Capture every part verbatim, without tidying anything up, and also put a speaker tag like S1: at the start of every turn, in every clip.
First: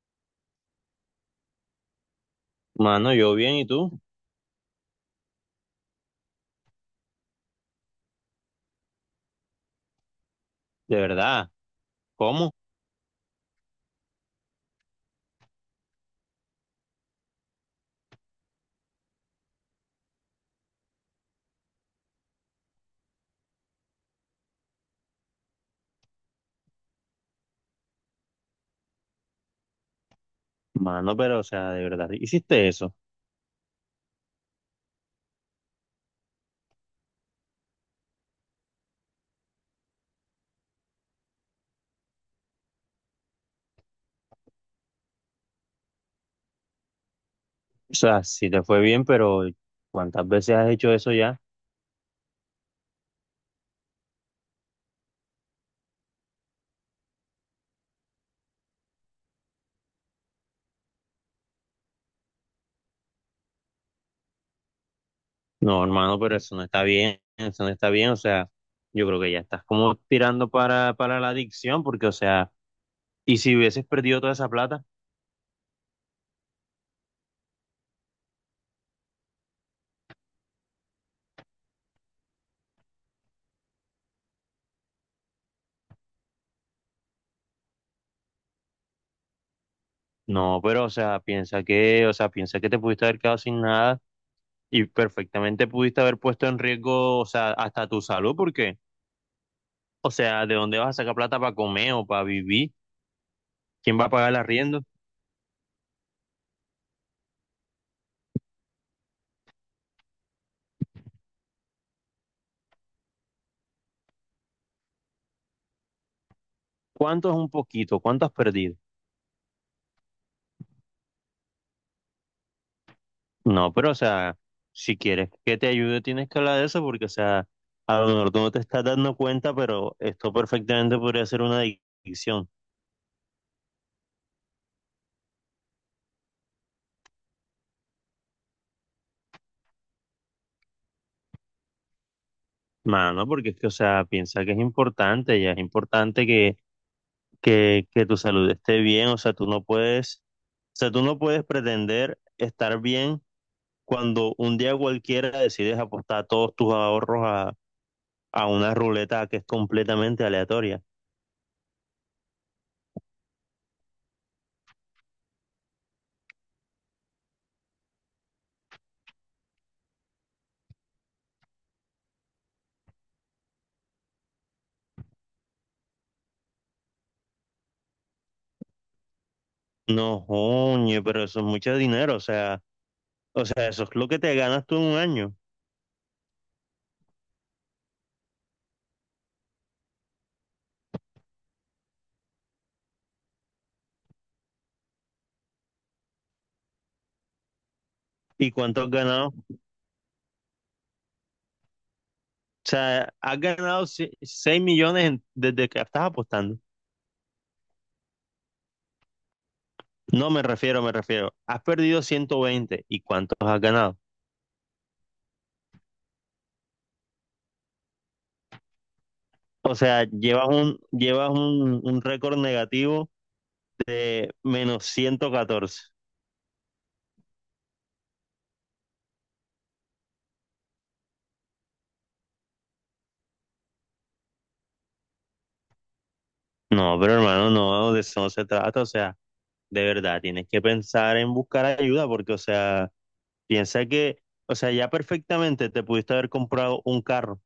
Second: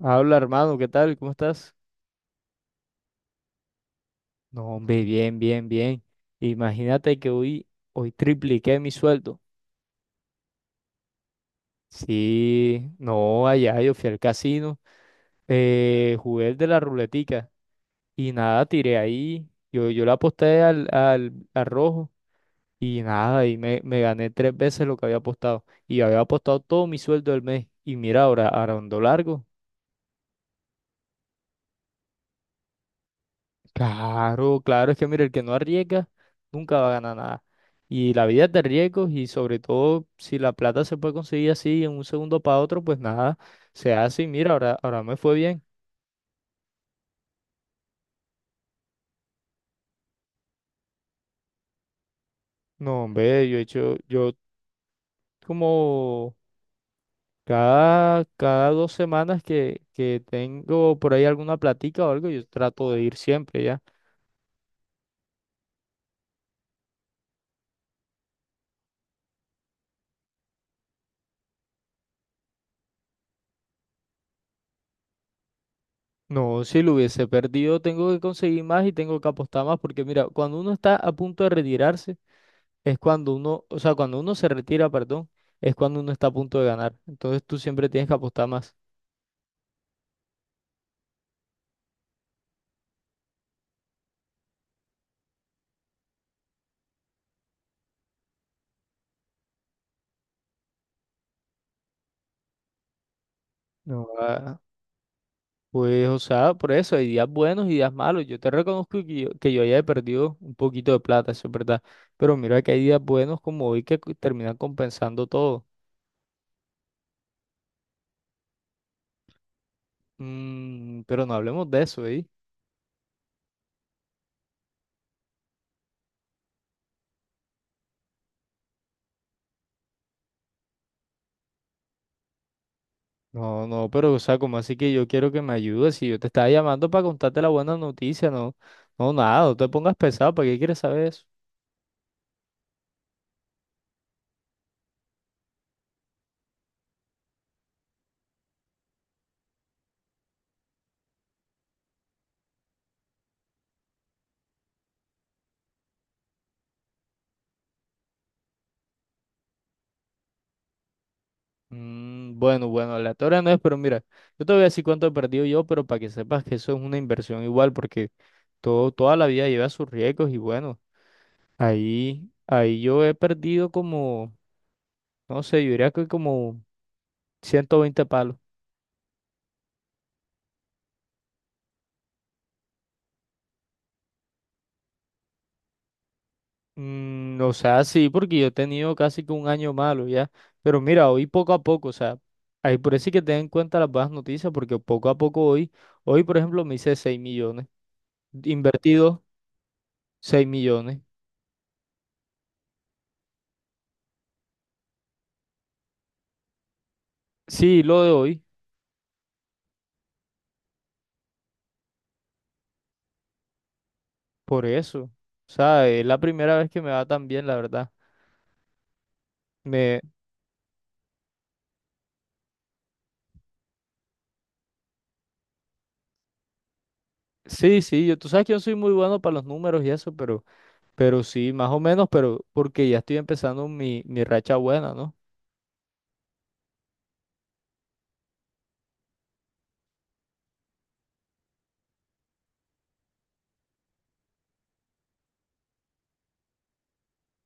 S1: Habla, hermano, ¿qué tal? ¿Cómo estás?
S2: Mano, yo bien, ¿y tú?
S1: No, hombre, bien, bien, bien. Imagínate que hoy, hoy tripliqué mi sueldo.
S2: ¿De verdad? ¿Cómo?
S1: Sí, no, allá yo fui al casino, eh, jugué el de la ruletica y nada, tiré ahí. Yo, yo le aposté al, al, al rojo y nada, y me, me gané tres veces lo que había apostado. Y había apostado todo mi sueldo del mes. Y mira, ahora, ahora ando largo.
S2: Mano, pero, o sea, de verdad, ¿hiciste eso?
S1: Claro, claro, es que mira, el que no arriesga nunca va a ganar. Y la vida es de riesgos y sobre todo si la plata se puede conseguir así en un segundo para otro, pues nada, se hace y mira, ahora, ahora me fue bien.
S2: O sea, sí te fue bien, pero ¿cuántas veces has hecho eso ya?
S1: No, hombre, yo he hecho, yo como cada, cada dos semanas que, que tengo por ahí alguna platica o algo, yo trato de ir siempre ya.
S2: No, hermano, pero eso no está bien, eso no está bien, o sea, yo creo que ya estás como tirando para, para la adicción, porque, o sea, ¿y si hubieses perdido toda esa plata?
S1: No, si lo hubiese perdido, tengo que conseguir más y tengo que apostar más porque mira, cuando uno está a punto de retirarse, es cuando uno, o sea, cuando uno se retira, perdón, es cuando uno está a punto de ganar. Entonces tú siempre tienes que apostar más.
S2: No, pero, o sea, piensa que, o sea, piensa que te pudiste haber quedado sin nada y perfectamente pudiste haber puesto en riesgo, o sea, hasta tu salud, porque, o sea, ¿de dónde vas a sacar plata para comer o para vivir? ¿Quién va
S1: No,
S2: a pagar el
S1: ah,
S2: arriendo?
S1: pues, o sea, por eso hay días buenos y días malos. Yo te reconozco que yo, que yo ya he perdido un poquito de plata, eso es verdad. Pero mira que hay días buenos como hoy que cu- terminan compensando todo.
S2: ¿Cuánto es un poquito? ¿Cuánto has perdido?
S1: Mm, pero no hablemos de eso, ¿eh?
S2: No, pero o sea, si quieres que te ayude, tienes que hablar de eso porque, o sea, a lo mejor tú no te estás dando cuenta, pero esto perfectamente podría ser una adicción.
S1: No, no, pero, o sea, como así que yo quiero que me ayudes? Si yo te estaba llamando para contarte la buena noticia, no, no, nada, no te pongas pesado, ¿para qué quieres saber eso?
S2: Mano, porque es que, o sea, piensa que es importante, ya es importante que que, que tu salud esté bien, o sea, tú no puedes, o sea, tú no puedes pretender estar bien cuando un día cualquiera decides apostar todos tus ahorros a, a una ruleta que es completamente aleatoria.
S1: Mm, bueno, bueno, aleatoria no es, pero mira, yo te voy a decir cuánto he perdido yo, pero para que sepas que eso es una inversión igual, porque. Todo, toda la vida lleva sus riesgos y bueno, ahí, ahí yo he perdido como, no sé, yo diría que como ciento veinte palos.
S2: No, oye, pero eso es mucho dinero, o sea, o sea, eso es lo que te ganas tú en un año.
S1: Mm, o sea, sí, porque yo he tenido casi que un año malo ya. Pero mira, hoy poco a poco, o sea, ahí por eso hay que tener en cuenta las buenas noticias, porque poco a poco hoy, hoy por ejemplo me hice seis millones,
S2: ¿Y cuánto has
S1: invertido
S2: ganado? O
S1: seis millones.
S2: sea, has ganado seis millones en- desde que estás apostando.
S1: Sí, lo de hoy,
S2: No me refiero, Me refiero, has perdido ciento veinte. ¿Y cuántos has ganado?
S1: por eso. O sea, es la primera vez que me va tan bien, la verdad.
S2: O
S1: Me,
S2: sea, llevas un, llevas un, un récord negativo de menos ciento catorce.
S1: sí, sí, yo, tú sabes que yo soy muy bueno para los números y eso, pero Pero sí, más o menos, pero porque ya estoy empezando mi, mi racha buena, ¿no?
S2: No, pero hermano, no, de eso no se trata. O sea, de verdad, tienes que pensar en buscar ayuda porque, o sea, piensa que, o sea, ya perfectamente te pudiste haber comprado un carro.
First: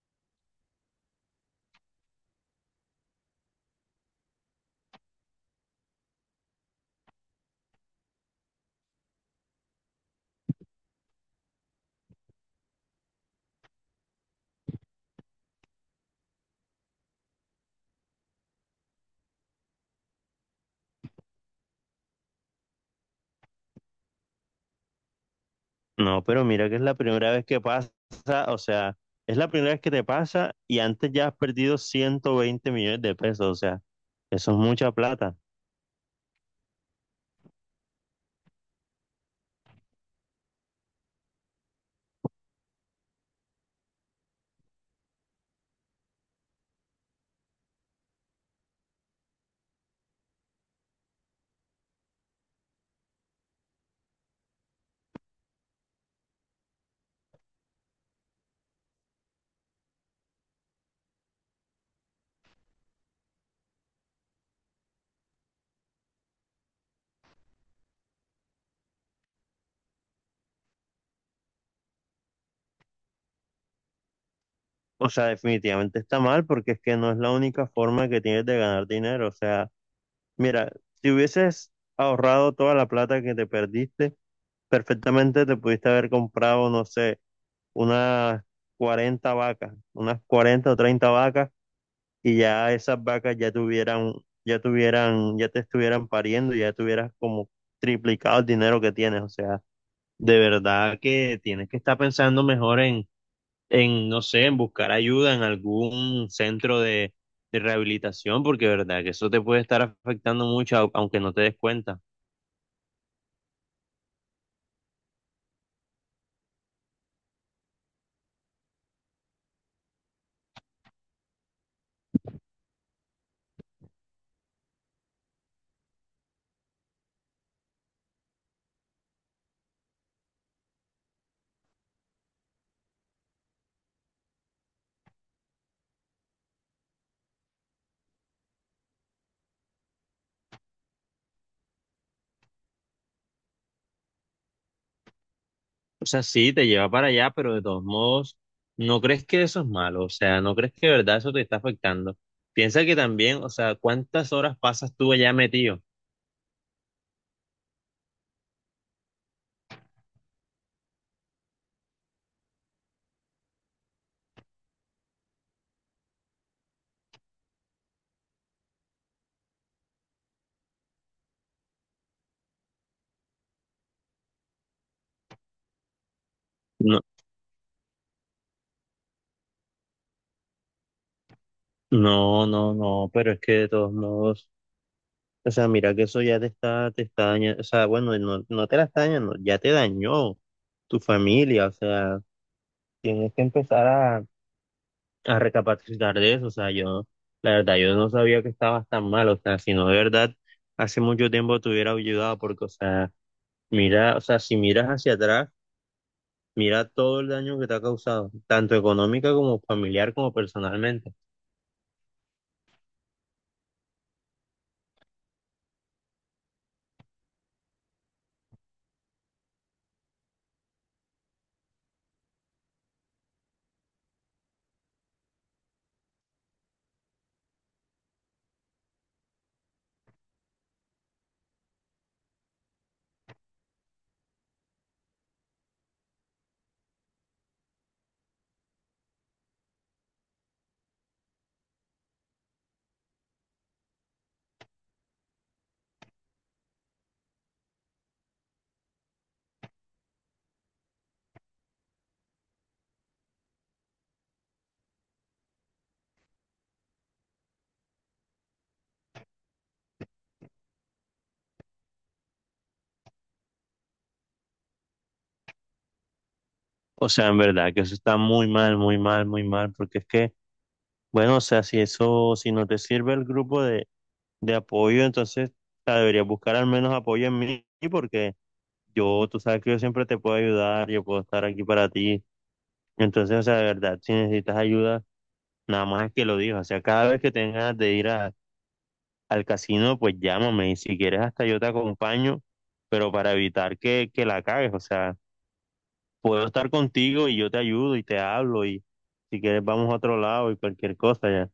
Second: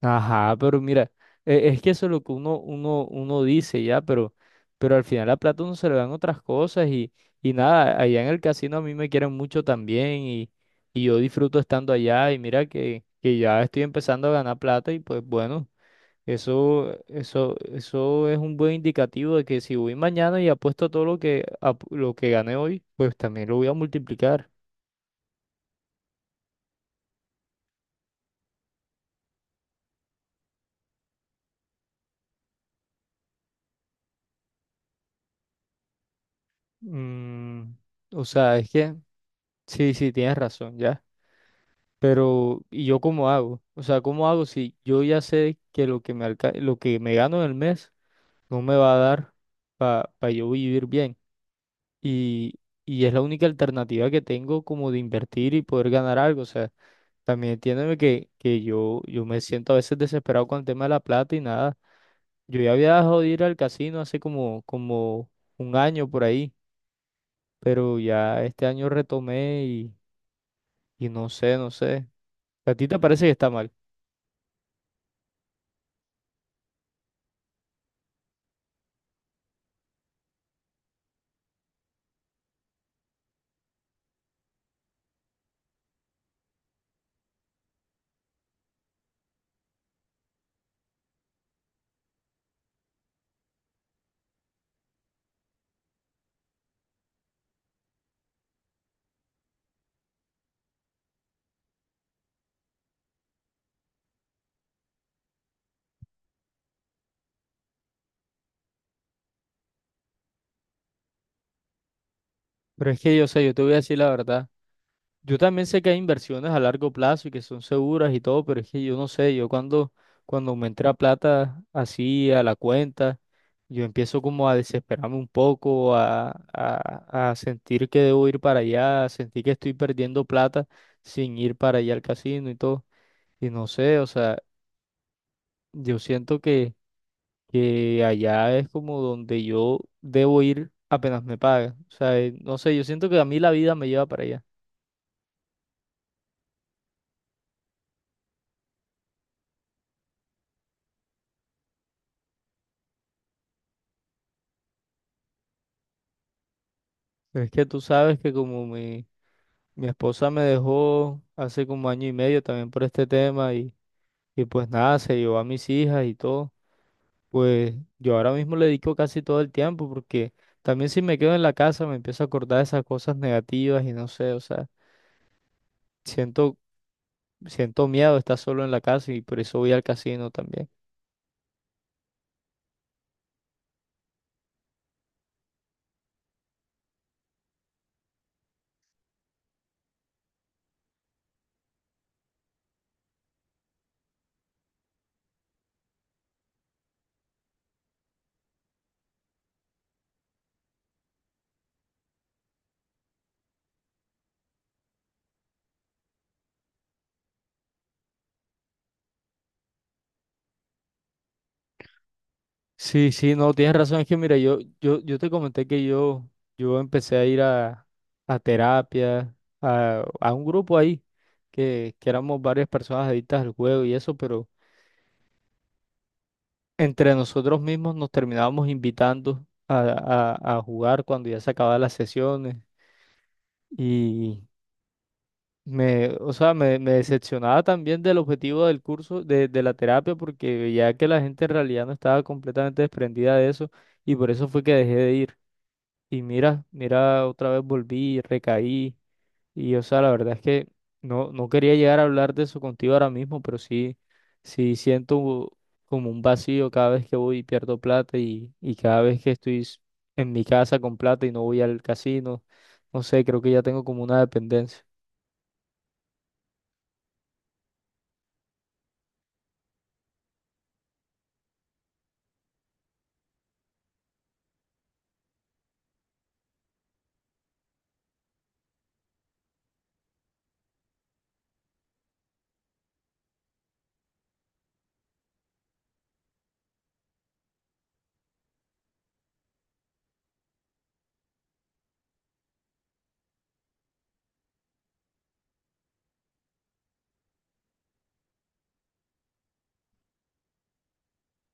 S1: Ajá, pero mira, e- es que eso es lo que uno, uno, uno dice ya, pero, pero al final la plata uno se le dan otras cosas y, y nada, allá en el casino a mí me quieren mucho también y, y yo disfruto estando allá y mira que, que ya estoy empezando a ganar plata y pues bueno, eso, eso, eso es un buen indicativo de que si voy mañana y apuesto todo lo que, ap- lo que gané hoy, pues también lo voy a multiplicar.
S2: No, pero mira que es la primera vez que pasa, o sea, es la primera vez que te pasa y antes ya has perdido ciento veinte millones de pesos. O sea, eso es mucha plata.
S1: Mm, o sea, es que sí, sí, tienes razón, ya. Pero, ¿y yo cómo hago? O sea, ¿cómo hago si yo ya sé que lo que me alca- lo que me gano en el mes no me va a dar para yo vivir bien? Y, y es la única alternativa que tengo como de invertir y poder ganar algo. O sea, también entiéndeme que, que yo, yo me siento a veces desesperado con el tema de la plata y nada. Yo ya había dejado de ir al casino hace como, como un año por ahí, pero ya este año retomé. Y no sé, no sé. A ti te parece que está mal.
S2: O sea, definitivamente está mal porque es que no es la única forma que tienes de ganar dinero. O sea, mira, si hubieses ahorrado toda la plata que te perdiste, perfectamente te pudiste haber comprado, no sé, unas cuarenta vacas, unas cuarenta o treinta vacas y ya esas vacas ya tuvieran, ya tuvieran, ya te estuvieran pariendo y ya tuvieras como triplicado el dinero que tienes. O sea, de verdad que tienes que estar pensando mejor en en, no sé, en buscar ayuda en algún centro de, de rehabilitación, porque de verdad que eso te puede estar afectando mucho, au- aunque no te des cuenta.
S1: Pero es que yo sé, yo te voy a decir la verdad. Yo también sé que hay inversiones a largo plazo y que son seguras y todo, pero es que yo no sé, yo cuando, cuando me entra plata así a la cuenta, yo empiezo como a desesperarme un poco, a, a, a sentir que debo ir para allá, a sentir que estoy perdiendo plata sin ir para allá al casino y todo. Y no sé, o sea, yo siento que que allá es como donde yo debo ir apenas me pagan. O sea, eh, no sé, yo siento que a mí la vida me lleva para allá.
S2: O sea, sí, te lleva para allá, pero de todos modos, ¿no crees que eso es malo? O sea, ¿no crees que de verdad eso te está afectando? Piensa que también, o sea, ¿cuántas horas pasas tú allá metido?
S1: Pero es que tú sabes que como mi, mi esposa me dejó hace como año y medio también por este tema y, y pues nada, se llevó a mis hijas y todo, pues yo ahora mismo le dedico casi todo el tiempo porque también si me quedo en la casa me empiezo a acordar de esas cosas negativas y no sé, o sea, siento,
S2: No,
S1: siento miedo de estar solo en la casa y por eso voy al casino también.
S2: no, no, no, pero es que de todos modos, o sea, mira que eso ya te está, te está dañando, o sea, bueno, no, no te la está dañando, ya te dañó tu familia, o sea, tienes que empezar a a recapacitar de eso, o sea, yo, la verdad, yo no sabía que estabas tan mal, o sea, si no, de verdad, hace mucho tiempo te hubiera ayudado, porque, o sea, mira, o sea, si miras hacia atrás, mira todo el daño que te ha causado, tanto económica como familiar como personalmente.
S1: Sí, sí, no, tienes razón. Es que mira, yo, yo, yo te comenté que yo, yo empecé a ir a, a terapia, a, a un grupo ahí, que, que éramos varias personas adictas al juego y eso, pero entre nosotros mismos nos terminábamos invitando a, a, a jugar cuando ya se acababan las sesiones. Y me, o sea, me, me decepcionaba también del objetivo del curso, de, de la terapia, porque veía que la gente en realidad no estaba completamente desprendida de eso, y por eso fue que dejé de ir. Y mira, mira, otra vez volví, recaí. Y o sea, la verdad es que no, no quería llegar a hablar de eso contigo ahora mismo, pero sí, sí siento como un vacío cada vez que voy y pierdo plata y, y cada vez que estoy s- en mi casa con plata y no voy al casino. No sé, creo que ya tengo como una dependencia.
S2: O sea, en verdad, que eso está muy mal, muy mal, muy mal, porque es que, bueno, o sea, si eso, si no te sirve el grupo de, de apoyo, entonces, o sea, deberías buscar al menos apoyo en mí, porque yo, tú sabes que yo siempre te puedo ayudar, yo puedo estar aquí para ti. Entonces, o sea, de verdad, si necesitas ayuda, nada más es que lo digas. O sea, cada vez que tengas de ir a- al casino, pues llámame y si quieres hasta yo te acompaño, pero para evitar que, que la cagues. O sea, puedo estar contigo y yo te ayudo y te hablo y si quieres vamos a otro lado y cualquier cosa ya.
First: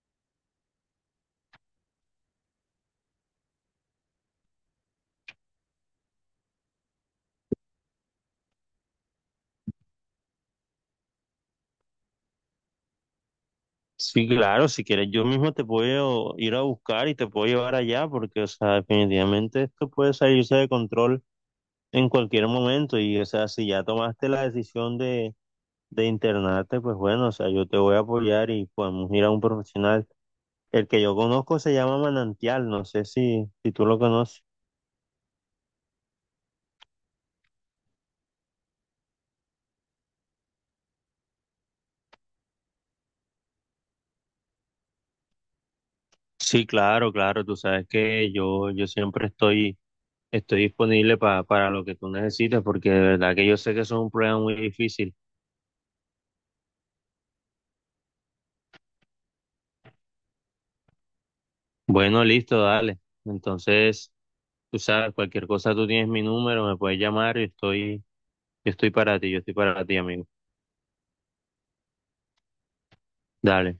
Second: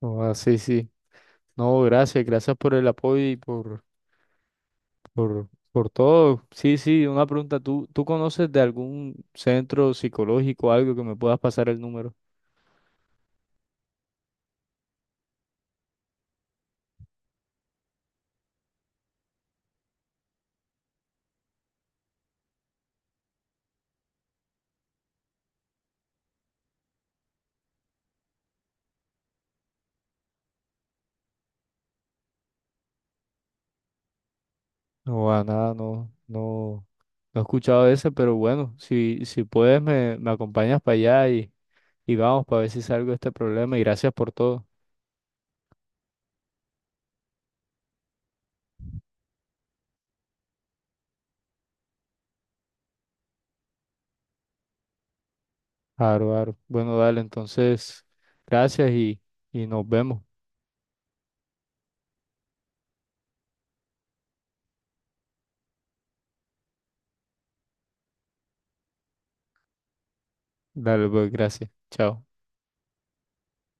S1: Oh, sí, sí. No, gracias, gracias por el apoyo y por, por, por todo. Sí, sí, una pregunta. ¿Tú, tú conoces de algún centro psicológico, algo que me puedas pasar el número?
S2: Sí, claro, si quieres yo mismo te puedo ir a buscar y te puedo llevar allá porque, o sea, definitivamente esto puede salirse de control en cualquier momento y, o sea, si ya tomaste la decisión de de internarte, pues bueno, o sea, yo te voy a apoyar y podemos ir a un profesional. El que yo conozco se llama Manantial, no sé si, si tú lo conoces.
S1: No, a nada, no, no, no he escuchado ese, pero bueno, si, si puedes me, me acompañas para allá y, y vamos para ver si salgo de este problema y gracias por todo.
S2: Sí, claro, claro, tú sabes que yo, yo siempre estoy, estoy disponible pa- para lo que tú necesites, porque de verdad que yo sé que eso es un problema muy difícil.
S1: Aro, aro. Bueno, dale, entonces, gracias y, y nos vemos.
S2: Bueno, listo, dale. Entonces, tú sabes, cualquier cosa tú tienes mi número, me puedes llamar, yo estoy, yo estoy para ti, yo estoy para ti, amigo.
S1: Dale, pues, gracias. Chao.
S2: Dale.